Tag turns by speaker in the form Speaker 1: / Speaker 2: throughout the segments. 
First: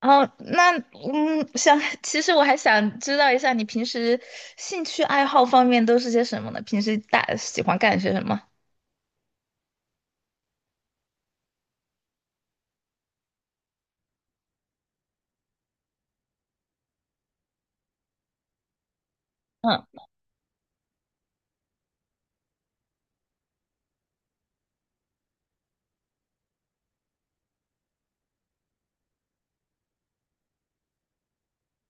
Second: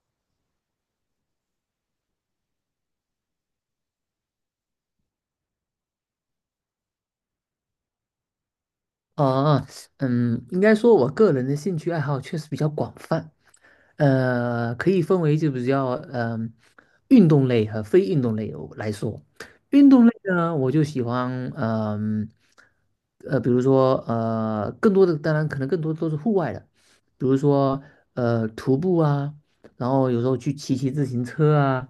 Speaker 1: 哦，那嗯，想，其实我还想知道一下，你平时兴趣爱好方面都是些什么呢？平时大喜欢干些什么？
Speaker 2: 哦，应该说，我个人的兴趣爱好确实比较广泛，可以分为就比较运动类和非运动类有来说。运
Speaker 1: 嗯。
Speaker 2: 动类呢，我就喜欢，嗯比如说，更多的当然可能更多都是户外的，比如说徒步啊，然后有时候去骑骑自行车啊，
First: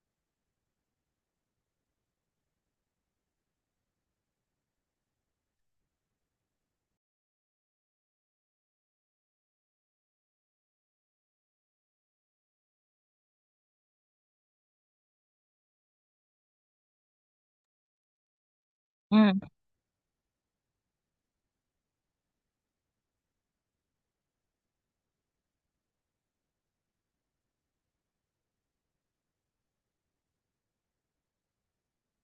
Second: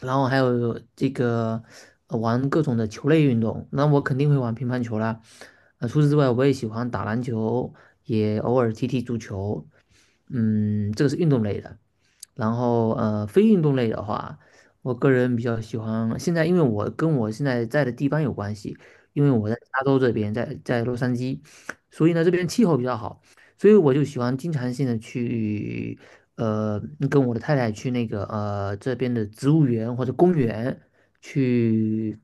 Speaker 2: 然后还有这个玩各种的球类运动，那我肯定会玩乒乓球啦。除此之外，我也喜欢打篮球，也偶尔踢踢足球。这个是运动类的。然后非运动类的话，我个人比较喜欢现在，因为我跟我现在在的地方有关系，因为
Speaker 1: 嗯。
Speaker 2: 我在加州这边，在洛杉矶，所以呢这边气候比较好。所以我就喜欢经常性的去，呃，跟我的太太去那个这边的植物园或者公园去，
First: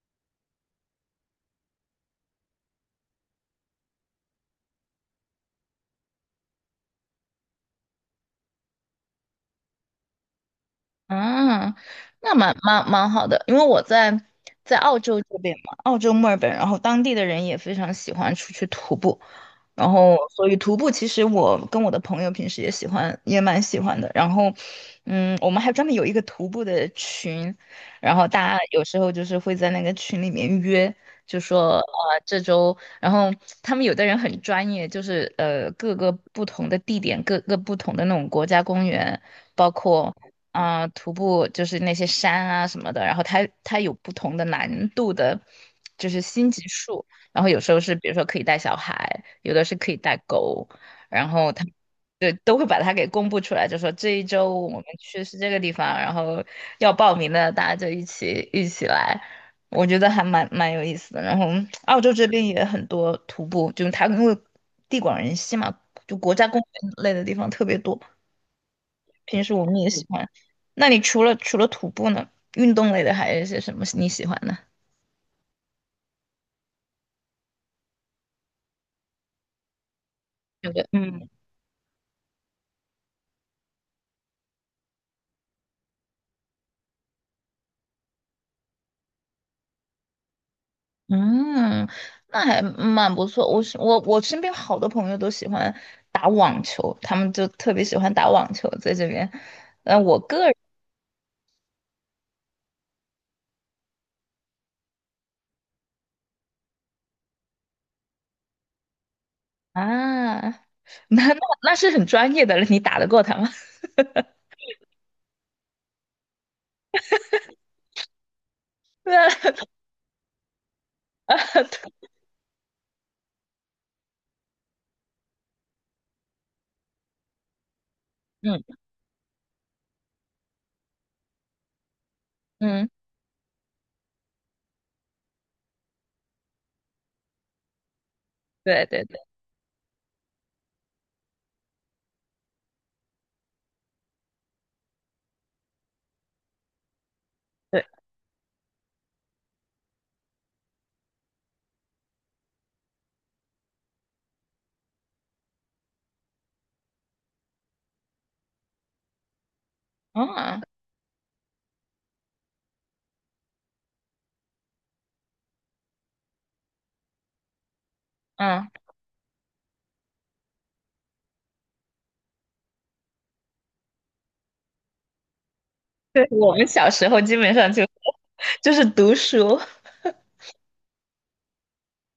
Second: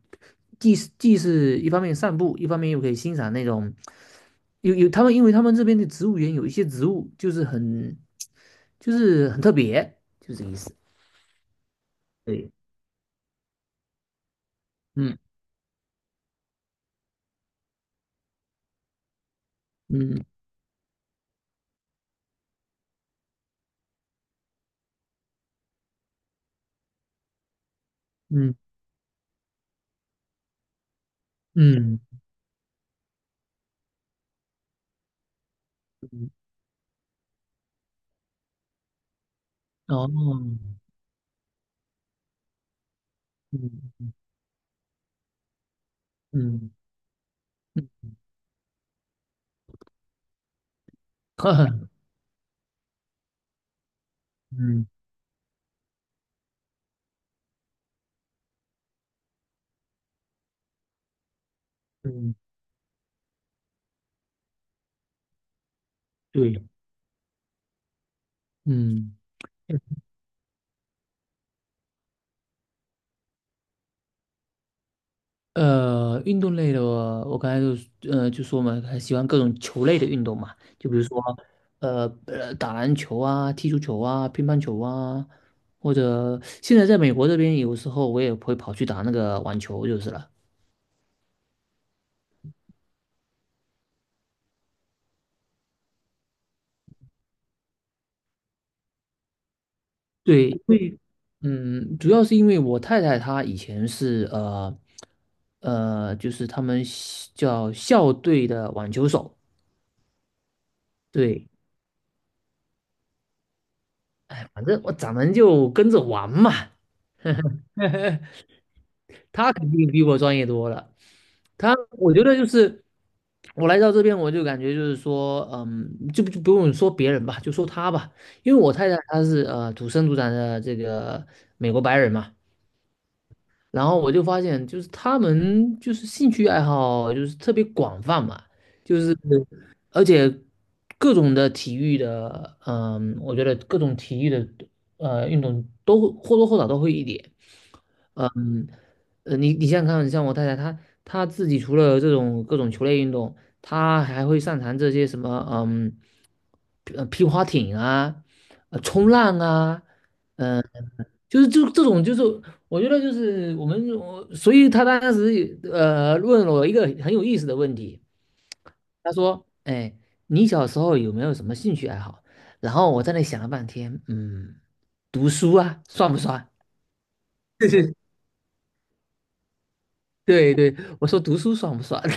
Speaker 2: 既是一方面散步，一方面又可以欣赏那种。有有他们，因为他们这边的植物园有一些植物就是很特别，就是这个意思。
Speaker 1: 啊，那
Speaker 2: 对，
Speaker 1: 蛮好的，因为我在澳
Speaker 2: 嗯
Speaker 1: 洲这边嘛，澳洲墨尔本，然后当地的人也非常喜欢出去徒步，然后，
Speaker 2: 嗯
Speaker 1: 所以徒步其实我跟我的朋友平时也喜欢，也蛮喜欢的。我们还专门有一个徒步的群，然后
Speaker 2: 嗯
Speaker 1: 大家有时候就是会在那个群里面约，就说
Speaker 2: 嗯，
Speaker 1: 这周，然后他们有的人很专业，就是各个
Speaker 2: 嗯
Speaker 1: 不同的地点，各个不同的那种国家公园，包
Speaker 2: 哦，
Speaker 1: 括啊、徒步就是那些山啊什么的，然后他有
Speaker 2: 嗯
Speaker 1: 不同的难度的，就是星级
Speaker 2: 嗯
Speaker 1: 数。然后有时候
Speaker 2: 嗯，
Speaker 1: 是比如说可以带小孩，有的是可以带狗，然后他们 都会把它给公布出来，就说这一周我们
Speaker 2: 嗯，
Speaker 1: 去是这个地方，然后要报名的大家就一起来，我觉得还蛮有意思的。然后澳洲这
Speaker 2: 嗯，
Speaker 1: 边也很多徒步，就是它因为地广人稀嘛，就国家公
Speaker 2: 对，
Speaker 1: 园类的地方特别多，
Speaker 2: 嗯。
Speaker 1: 平时我们也喜欢。那你除了徒步呢，运动类的还有一些什么你喜欢的？
Speaker 2: 运动类的我，刚才就说嘛，很喜欢各种球类的运动嘛，
Speaker 1: 有的。
Speaker 2: 就比如说
Speaker 1: 嗯。
Speaker 2: 打篮球啊、踢足球啊、乒乓球啊，或者现在在美国这边，有时候我也会跑去打那个网球就是了。
Speaker 1: 嗯，那还蛮不错。我是我我身边好多朋友都喜欢打网球，他们就特别喜欢打网球在这边。呃，我个
Speaker 2: 对，
Speaker 1: 人
Speaker 2: 因为主要是因为我太太她以前是，就是他们西叫校队的网球手，
Speaker 1: 啊。那那
Speaker 2: 对，
Speaker 1: 那是很专业的了，你打得过他吗？
Speaker 2: 反正我咱们就跟着玩嘛，
Speaker 1: 对啊。
Speaker 2: 她肯定比我专业多了。他，
Speaker 1: 对。
Speaker 2: 我觉得就是我来到这边，我就感觉就是说，就不用说别人吧，就说他吧，因
Speaker 1: 嗯。
Speaker 2: 为我太太她是土生土长的这个美国白人嘛，
Speaker 1: 嗯。
Speaker 2: 然后我就发现就是他们就是兴趣爱好就是特别广泛嘛，
Speaker 1: 对
Speaker 2: 就
Speaker 1: 对
Speaker 2: 是
Speaker 1: 对
Speaker 2: 而且各种的体育的，我觉得各种体育的运动都或多或少都会一点，
Speaker 1: 对。
Speaker 2: 嗯。你想想看，像我太太，她自己除了这种各种球类运动，她还会擅长这些什么，皮划艇啊，冲浪啊，
Speaker 1: 啊。
Speaker 2: 嗯、就是这种，就是我觉得就是我们，我所以她当时也问了我一个很有意思的问题。
Speaker 1: 嗯。
Speaker 2: 她说，哎，你小时候有没有什么兴趣爱好？然后我在那想了半天，读书啊，算不
Speaker 1: 对，
Speaker 2: 算？
Speaker 1: 我们小时候基本上就 就是读书，
Speaker 2: 对对，我说读书爽不爽？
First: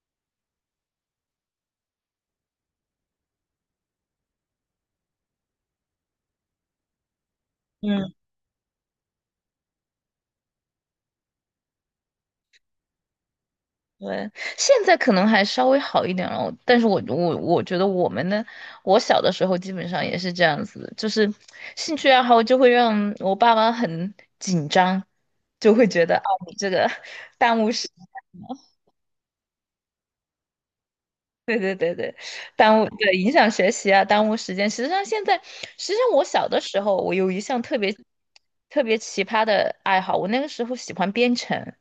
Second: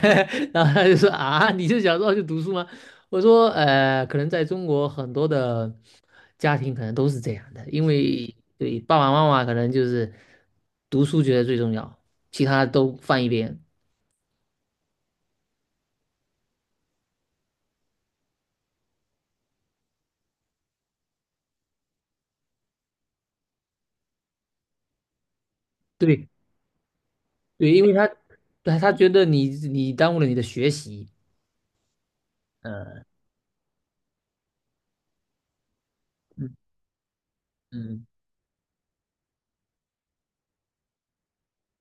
Speaker 2: 然后他就说啊，你就小时候就读书吗？我说可能在中国很多的家庭可能都是这样的，因
Speaker 1: 嗯。
Speaker 2: 为对爸爸妈妈可能就是读书觉得最重要，其他都放一边。
Speaker 1: 对，现在可能还稍微好一点了，但是我觉得我们呢，我小的时候基本上也是这样子的，就是兴趣爱好就会让我爸妈很紧张，就会觉得啊
Speaker 2: 对
Speaker 1: 你这个 耽误
Speaker 2: 对，因
Speaker 1: 时，
Speaker 2: 为
Speaker 1: 间
Speaker 2: 他 对他觉得你耽误了你的学习。
Speaker 1: 对对对对，耽误
Speaker 2: 呃
Speaker 1: 影响学习啊，耽误时间。实际上我小
Speaker 2: 嗯
Speaker 1: 的时候，我有一项特别
Speaker 2: 嗯
Speaker 1: 特别奇葩的爱好，我那个时候喜欢编程，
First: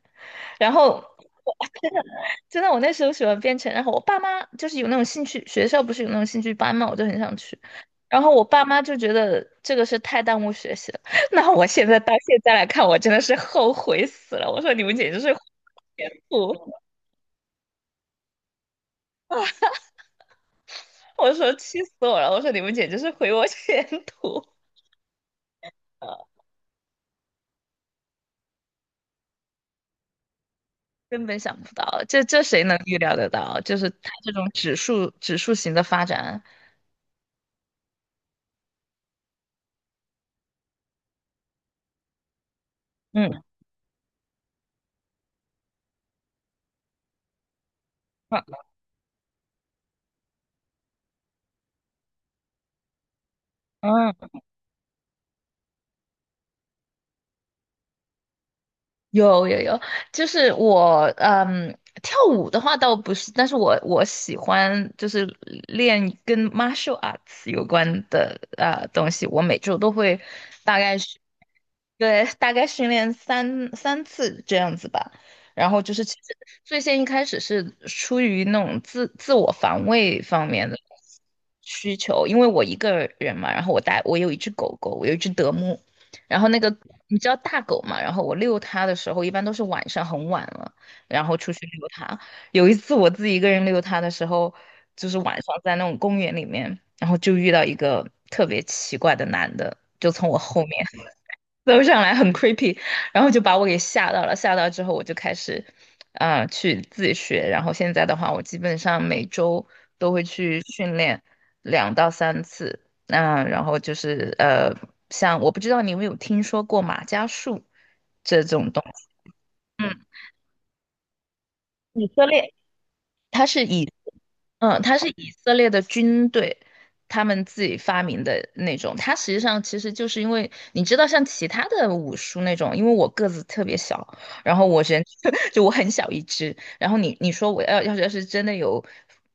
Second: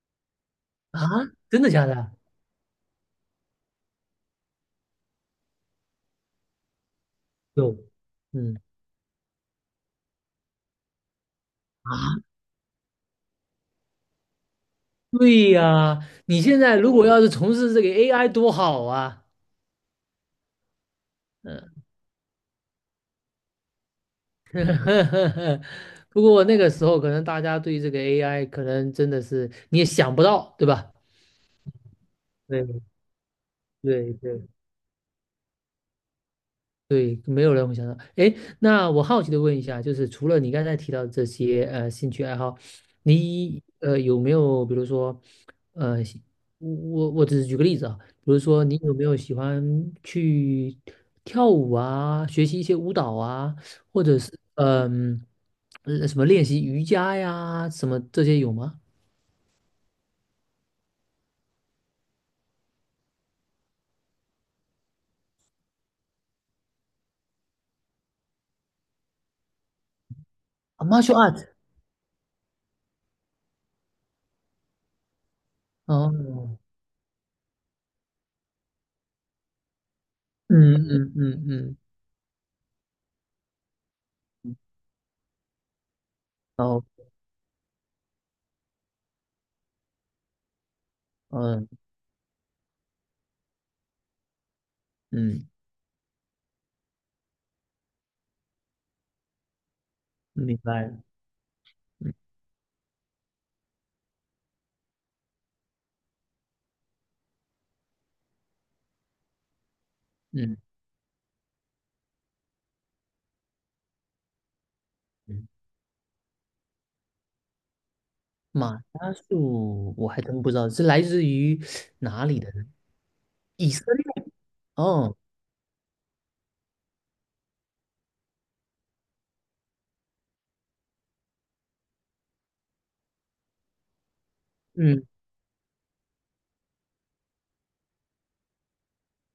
Speaker 1: 然
Speaker 2: 啊，
Speaker 1: 后。
Speaker 2: 真的假的？
Speaker 1: 真的，我那时候喜欢编程，然后我爸妈就是有那种兴趣，学校不是有那种兴趣班嘛，我就很想去。
Speaker 2: 有
Speaker 1: 然后我
Speaker 2: 嗯，
Speaker 1: 爸妈就觉得这个是太耽误学习了。那我现在到
Speaker 2: 啊
Speaker 1: 现在来看，我真的是后悔死了。我说你们简直是毁
Speaker 2: 对
Speaker 1: 我
Speaker 2: 呀，
Speaker 1: 前
Speaker 2: 你现
Speaker 1: 途，
Speaker 2: 在如果要是从事这个 AI 多好啊！
Speaker 1: 我说
Speaker 2: 嗯。
Speaker 1: 气死我了。我说你们简直是毁我前途。
Speaker 2: 不
Speaker 1: 呃，
Speaker 2: 过那个时候可能大家对这个 AI 可能真的是你也想不到，对吧？
Speaker 1: 根本想不到，这谁能
Speaker 2: 对
Speaker 1: 预料得到？就是它
Speaker 2: 对
Speaker 1: 这
Speaker 2: 对
Speaker 1: 种指数型的发展，
Speaker 2: 对，没有人会想到。哎，那我好奇的问一下，就是除了你刚才提到这些兴趣爱好，
Speaker 1: 嗯。
Speaker 2: 你有没有比如说，呃，喜我只是举个例子啊，比如说
Speaker 1: 嗯。
Speaker 2: 你有没有喜欢去跳舞啊，学习一些舞蹈啊，或者
Speaker 1: 嗯。
Speaker 2: 是什么练习瑜伽呀，什么这些有吗？
Speaker 1: 有有有，就是我嗯，跳舞的话倒不是，但是我喜欢就是练跟 martial arts 有关的东西，我每周都会大
Speaker 2: 啊
Speaker 1: 概是。
Speaker 2: ，martial art。
Speaker 1: 对，大概训练三次这样子吧。然后就是其实
Speaker 2: 哦，
Speaker 1: 最先一开始是出于那种自我防卫方面
Speaker 2: 嗯
Speaker 1: 的
Speaker 2: 嗯嗯嗯，
Speaker 1: 需求，因为我一个人嘛，然后我有一只狗狗，我有一只德牧，然后那个
Speaker 2: 哦，
Speaker 1: 你知道大狗嘛，然后我遛它的时候一般都是晚上很晚了，然后出去
Speaker 2: 嗯
Speaker 1: 遛它。有一次我自己一个人遛它的时候，就是晚
Speaker 2: 嗯，
Speaker 1: 上在那种公园里面，然后就遇到一个特别奇怪的男的，就从我
Speaker 2: 明
Speaker 1: 后
Speaker 2: 白
Speaker 1: 面
Speaker 2: 了，
Speaker 1: 走上来，
Speaker 2: 嗯
Speaker 1: 很 creepy，然后就把我给吓到了。吓到之后，我就开始，啊、去自学。然后现在的话，我基本上每周都会去训练2到3次。那、然后就是呃，像
Speaker 2: 嗯。
Speaker 1: 我不知道你有没有听说过马伽术这种
Speaker 2: 马
Speaker 1: 东西。
Speaker 2: 铃术
Speaker 1: 嗯，
Speaker 2: 我还真不知道是来自于
Speaker 1: 以色
Speaker 2: 哪里的
Speaker 1: 列。
Speaker 2: 呢？
Speaker 1: 它是
Speaker 2: 以色
Speaker 1: 以
Speaker 2: 列
Speaker 1: 嗯，它是
Speaker 2: 哦，
Speaker 1: 以色列的军队，他们自己发明的那种。它实际上其实就是因为你知道，像其他的武术那种，因为我个子特别小，然后我人
Speaker 2: 嗯
Speaker 1: 就我很小一只，然后你你说我要是真的有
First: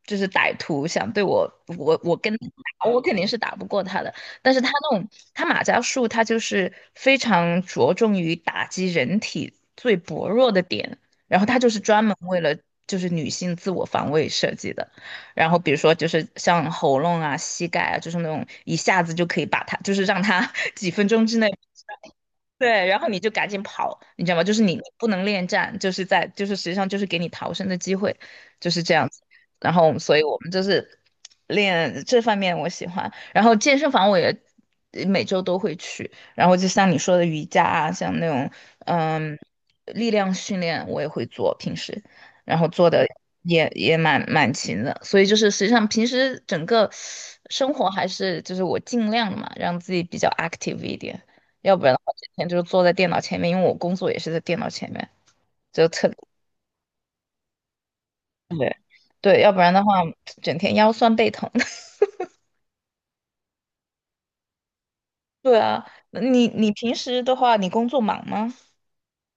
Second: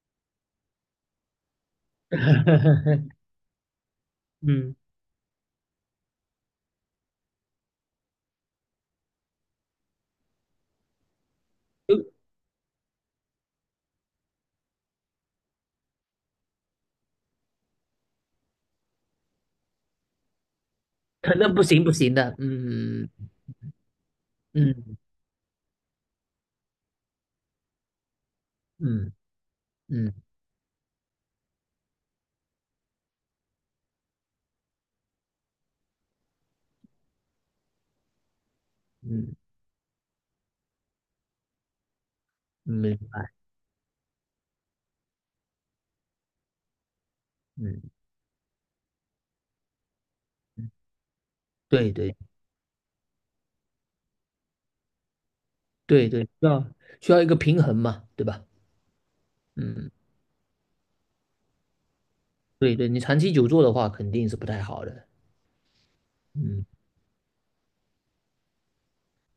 Speaker 1: 就是歹徒想对我，我跟他打，我肯定 是打不过他的。但是他
Speaker 2: 嗯，
Speaker 1: 那种马伽术，他就是非常着重于打击人体最薄弱的点。然后它就是专门
Speaker 2: 有
Speaker 1: 为了就是女性自我防卫设计的。然后比如说就是像喉咙啊、膝盖啊，就是那种一下子就可以把它，就是让它 几分钟
Speaker 2: 可
Speaker 1: 之内
Speaker 2: 能不行不行的，
Speaker 1: 对，然后
Speaker 2: 嗯
Speaker 1: 你就赶紧跑，你知道吗？就是你
Speaker 2: 嗯
Speaker 1: 不能恋战，就是在就是实际上就是给你逃生的机会，就是这样
Speaker 2: 嗯
Speaker 1: 子。然后，
Speaker 2: 嗯
Speaker 1: 所以我们就是练这方面我喜欢。然后健身房我也每周都会去。然后就像你说的瑜伽啊，像那种
Speaker 2: 嗯，
Speaker 1: 嗯力量训练我也会做，平时然后
Speaker 2: 嗯
Speaker 1: 做
Speaker 2: 明
Speaker 1: 的
Speaker 2: 白，
Speaker 1: 也蛮勤的。所以就是实际上平时整个生
Speaker 2: 嗯，
Speaker 1: 活还是就是我尽量嘛，让自己比较
Speaker 2: 嗯
Speaker 1: active 一点。要不
Speaker 2: 对
Speaker 1: 然的话，
Speaker 2: 对
Speaker 1: 整天就是坐在电脑前面，因为我工作也是在电脑前面，就特
Speaker 2: 对对，需要一个平衡嘛，对吧？
Speaker 1: 对对，要不然的
Speaker 2: 嗯，
Speaker 1: 话，整天腰酸背疼。
Speaker 2: 对对，你长期久坐的话肯定是不太好的，
Speaker 1: 对啊，那你
Speaker 2: 嗯。
Speaker 1: 你平时的话，你工作忙吗？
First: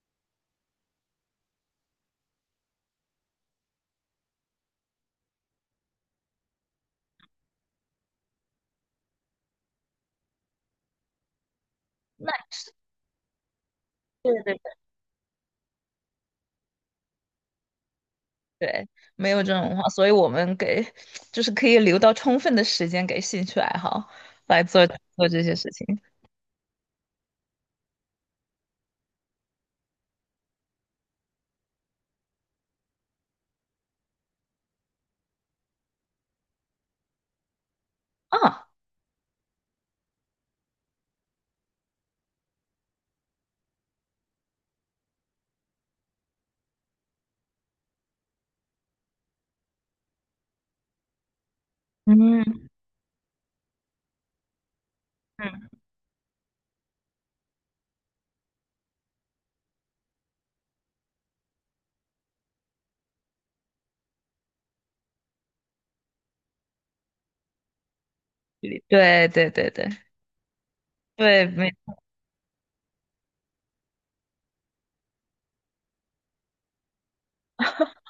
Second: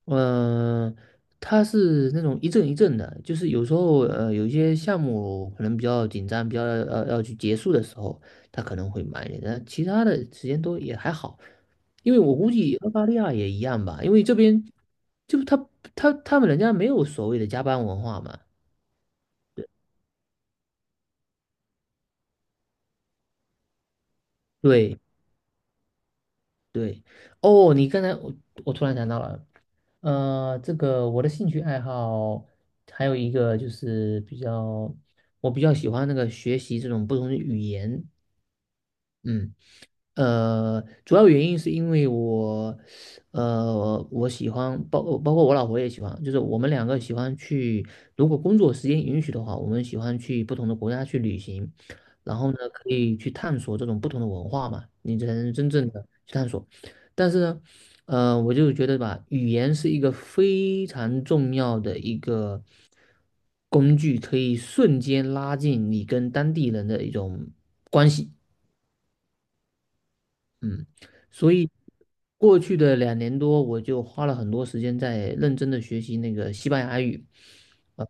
Speaker 2: 嗯、他是那种一阵一阵的，就是有时候有一些项目可能比较紧张，比较要去结束的时候，他可能会慢一点，但其他的时间都也还好。因为我
Speaker 1: 那
Speaker 2: 估计澳大利亚也一样吧，因为
Speaker 1: 对
Speaker 2: 这
Speaker 1: 对
Speaker 2: 边就他他他们人家没有所谓的加班文化嘛。
Speaker 1: 对，没有这种话，所以我们给就是可以留到充分的时间给兴趣爱好来做
Speaker 2: 对
Speaker 1: 做这些事情
Speaker 2: 对，哦，你刚才我突然想到了，这个我的兴趣爱好还有一个就是比较，我比较喜欢那个学习这种不同的语言，
Speaker 1: 啊。
Speaker 2: 嗯，主要原因是因为我，我喜欢包括我老婆也喜欢，就是我们两个喜欢去，如果工作时间允许的话，我们喜欢去不同的国家去旅行，然后呢，
Speaker 1: 嗯。
Speaker 2: 可以去探索这种不同的文化嘛，你才能
Speaker 1: 嗯，
Speaker 2: 真正的去探索。但是呢，我就觉得吧，语言是一个非常重要的一个工具，可以瞬间拉近你跟当地人的一种。
Speaker 1: 对对对对
Speaker 2: 嗯，
Speaker 1: 对，
Speaker 2: 所以
Speaker 1: 没。
Speaker 2: 过去的2年多，我就花了很多时间在认真的学习那个西班牙语，呃，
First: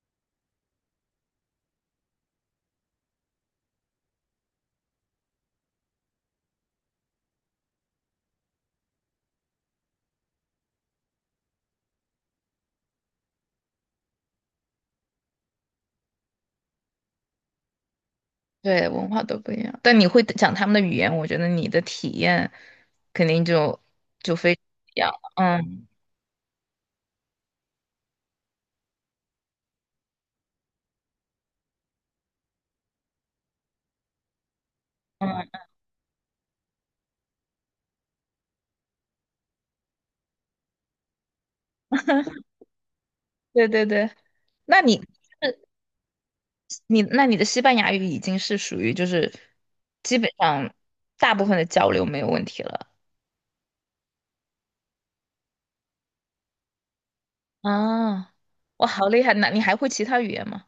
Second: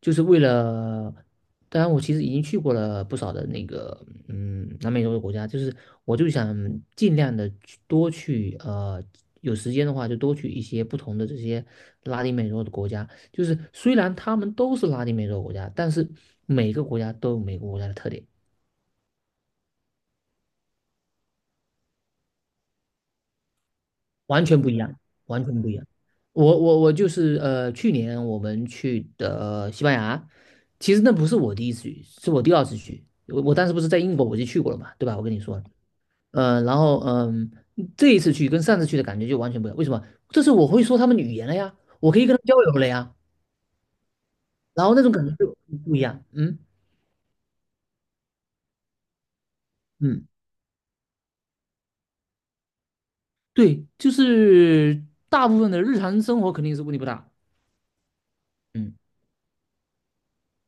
Speaker 2: 就是为了，当然我其实已经去过了不少的那个，南美洲的国家，就是我就想尽量的多去，有时间的话就多去一些不同的这些拉丁美洲的国家。就是虽然他们都是拉丁美洲国家，但是每个国家都有每个国家的特点。
Speaker 1: 对，文化都不一样，但你会讲他们的语言，我觉得你的体验肯定就就
Speaker 2: 完
Speaker 1: 非
Speaker 2: 全
Speaker 1: 常
Speaker 2: 不一
Speaker 1: 不
Speaker 2: 样，
Speaker 1: 一样了
Speaker 2: 完全不一样。
Speaker 1: 嗯。
Speaker 2: 我就是去年我们去的西班牙，其实那不是我第一次去，是我第二次去。我当时不是在英国我就去过了嘛，对吧？我跟你说了。
Speaker 1: 嗯，
Speaker 2: 然后这一次去跟上次去的感觉就完全不一样。为什么？这是我会说他们的语言了呀，我可以跟他交流了呀，
Speaker 1: 对对对，那
Speaker 2: 然后那
Speaker 1: 你
Speaker 2: 种感觉就不一样。嗯
Speaker 1: 你那你的西班牙语已经是属于就是基
Speaker 2: 嗯，
Speaker 1: 本上大部分的交流没有问题了
Speaker 2: 对，就是大部分的日常生活肯定是问题不大。
Speaker 1: 啊，哇，
Speaker 2: 嗯。
Speaker 1: 好厉害！那你还会其他语言吗？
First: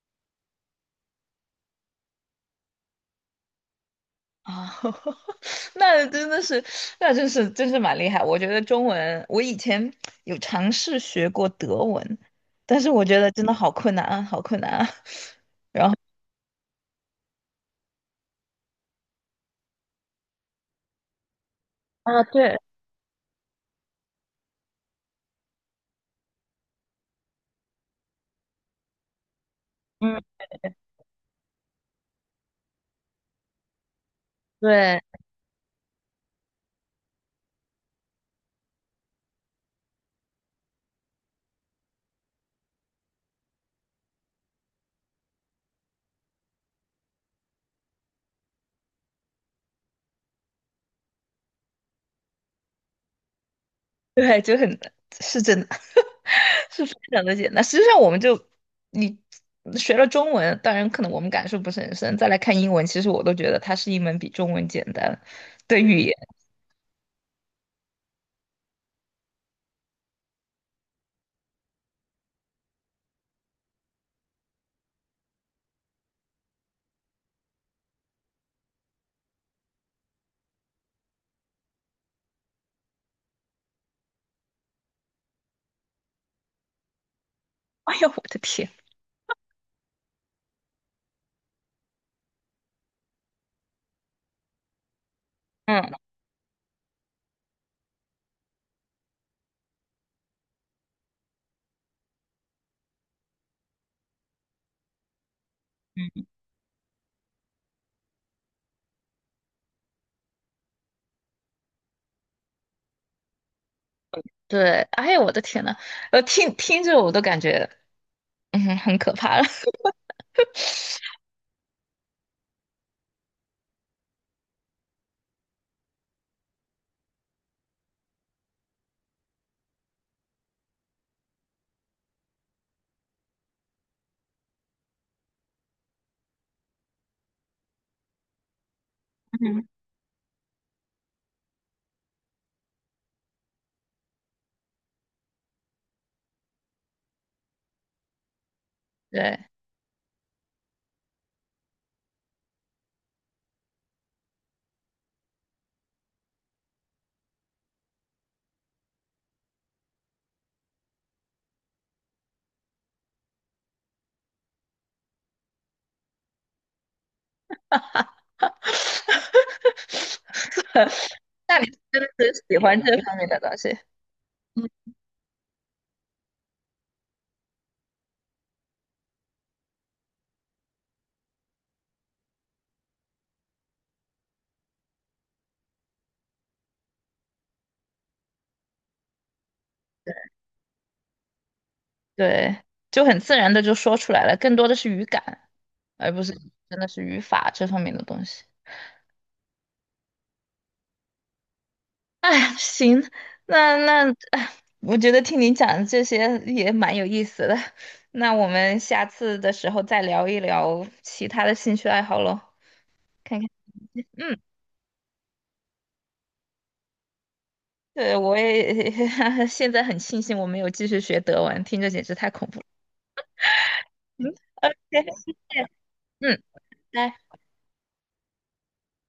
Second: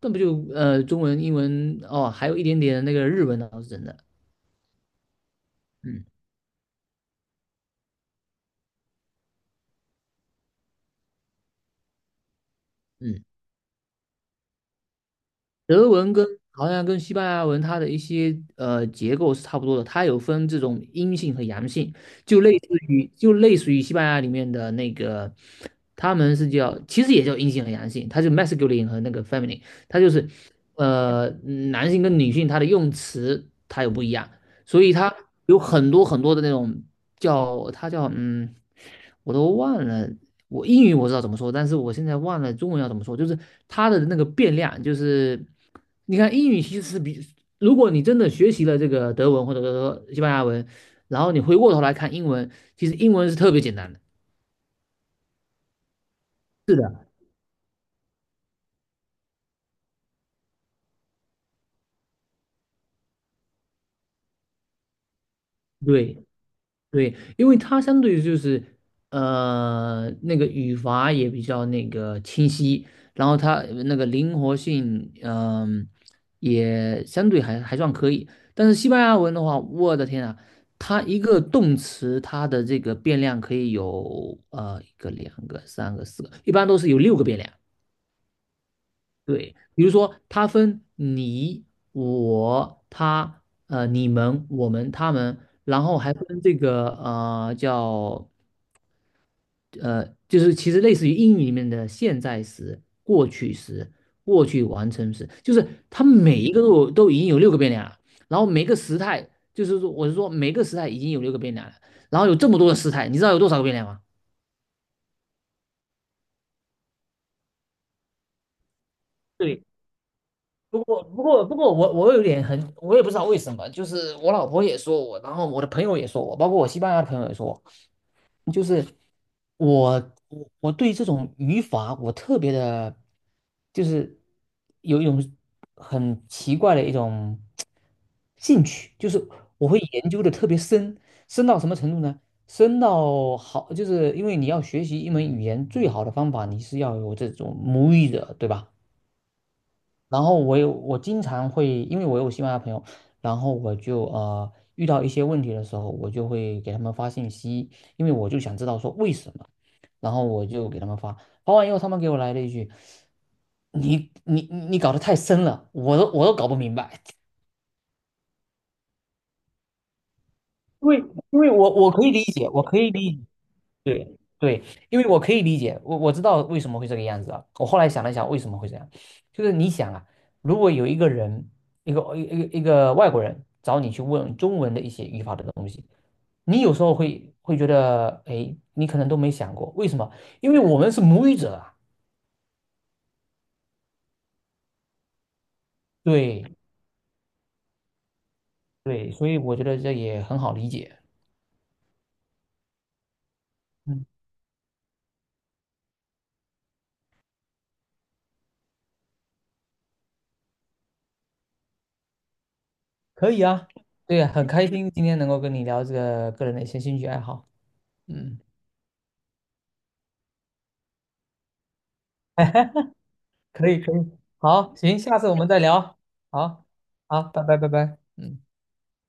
Speaker 2: 那不就中文、英文哦，还有一点点那个日文倒是真的。
Speaker 1: 啊。
Speaker 2: 嗯
Speaker 1: 那真的是。那真是真是蛮厉害。我觉得中文，我以前有尝试学过德文，但是我觉
Speaker 2: 嗯，
Speaker 1: 得真的好困难啊，好困难啊。然
Speaker 2: 德
Speaker 1: 后，
Speaker 2: 文跟好像跟西班牙文它的一些结构是差不多的，它有分这种阴性和阳性，
Speaker 1: 啊，对。
Speaker 2: 就类似于西班牙里面的那个，他们是叫其实也叫阴性和阳性，它就 masculine 和那个 feminine，它就
Speaker 1: 嗯，
Speaker 2: 是呃男性跟女性它的用词它有不一样，所以
Speaker 1: 对。
Speaker 2: 它有很多很多的那种叫我都忘了，我英语我知道怎么说，但是我现在忘了中文要怎么说。就是它的那个变量，就是你看英语其实是比，如果你真的学习了这个德文或者说西班牙文，然后你回过头来看英文，其实英文是特别简单的。
Speaker 1: 对，就很，是真的，
Speaker 2: 是
Speaker 1: 是非
Speaker 2: 的，
Speaker 1: 常的简单。实际上，我们就你学了中文，当然可能我们感受不是很深，再来看英文，其实我都觉得它是一门比中文简单的语言。
Speaker 2: 对，对，因为它相对于就是，那个语法也比较那个清晰，然后它那个灵活性，也相对还算可以。但是西班牙文的话，我的天啊，它一个动词，它的这个变量可以有1个、2个、3个、4个，一般都是有六个变量。
Speaker 1: 哎呀，我的天！
Speaker 2: 对，比如说它分你、我、他、你们、我们、他们，
Speaker 1: 嗯。
Speaker 2: 然
Speaker 1: 嗯。
Speaker 2: 后还分这个呃叫呃，就是其实类似于英语里面的现在时、过去时、过去完成时，就是它每一个都都已经有六个变量了，然后每个时态就是说我是说每个时态已经有六个变量了，然后有这么多的时态，你知道有多少个变量吗？
Speaker 1: 对，哎呀，我的天呐，听听着我都感觉，嗯，很可怕了。
Speaker 2: 对，不过我有点很，我也不知道为什么。就是我老婆也说我，然后我的朋友也说我，包括我西班牙的朋友也说我，就是我，我对这种语法我特别的，就是有一种很奇怪的一种兴趣，就是
Speaker 1: 嗯，
Speaker 2: 我会研究的特别深，深到什么程度呢？深到好，就是因为你要学习一门语言，最好的方法你是要有这种母语者，对吧？
Speaker 1: 对，
Speaker 2: 然后我经常会，因为我有西班牙朋友，然后我就遇到一些问题的时候，我就会给他们发信息，因为我就想知道说为什么，然后我就给他们发，发完以后他们给我来了一句：“你你搞得太深了，我都搞不明白。” 因为因为
Speaker 1: 那你
Speaker 2: 我
Speaker 1: 真
Speaker 2: 可
Speaker 1: 的
Speaker 2: 以理
Speaker 1: 是
Speaker 2: 解，
Speaker 1: 喜
Speaker 2: 我可
Speaker 1: 欢
Speaker 2: 以
Speaker 1: 这
Speaker 2: 理
Speaker 1: 方
Speaker 2: 解，
Speaker 1: 面的东西，
Speaker 2: 对对，因为我可以理解，我知道为什么会这个样子啊。我后来想了想，为什么会这样，就是你想啊，如果有一个人，一个外国人找你去问中文的一些语法的东西，你有时候会觉得，哎，你可能都没想过，为什么？因为我们是母语者啊。
Speaker 1: 对，就很自然的就说出来了，更多的是语感，而不是
Speaker 2: 对
Speaker 1: 真的是语法这方面的东西。
Speaker 2: 对，所以我觉得这也很好理解。
Speaker 1: 哎，行，那，
Speaker 2: 嗯，
Speaker 1: 哎，我觉得听你讲这些也蛮有意思的，那我们下次的时候再聊一聊其他的兴趣爱好喽，
Speaker 2: 可
Speaker 1: 看
Speaker 2: 以
Speaker 1: 看，
Speaker 2: 啊，对啊，
Speaker 1: 嗯。
Speaker 2: 很开心今天能够跟你聊这个个人的一些兴趣爱好。
Speaker 1: 对，我
Speaker 2: 嗯。
Speaker 1: 也 现在很庆幸我没有继续学德文，听着简直太恐怖了。
Speaker 2: 可以可以，
Speaker 1: 嗯
Speaker 2: 好，行，
Speaker 1: ，OK，
Speaker 2: 下次
Speaker 1: 谢
Speaker 2: 我们再
Speaker 1: 谢，
Speaker 2: 聊，
Speaker 1: 嗯，
Speaker 2: 好，
Speaker 1: 拜。
Speaker 2: 好，拜拜拜拜，嗯。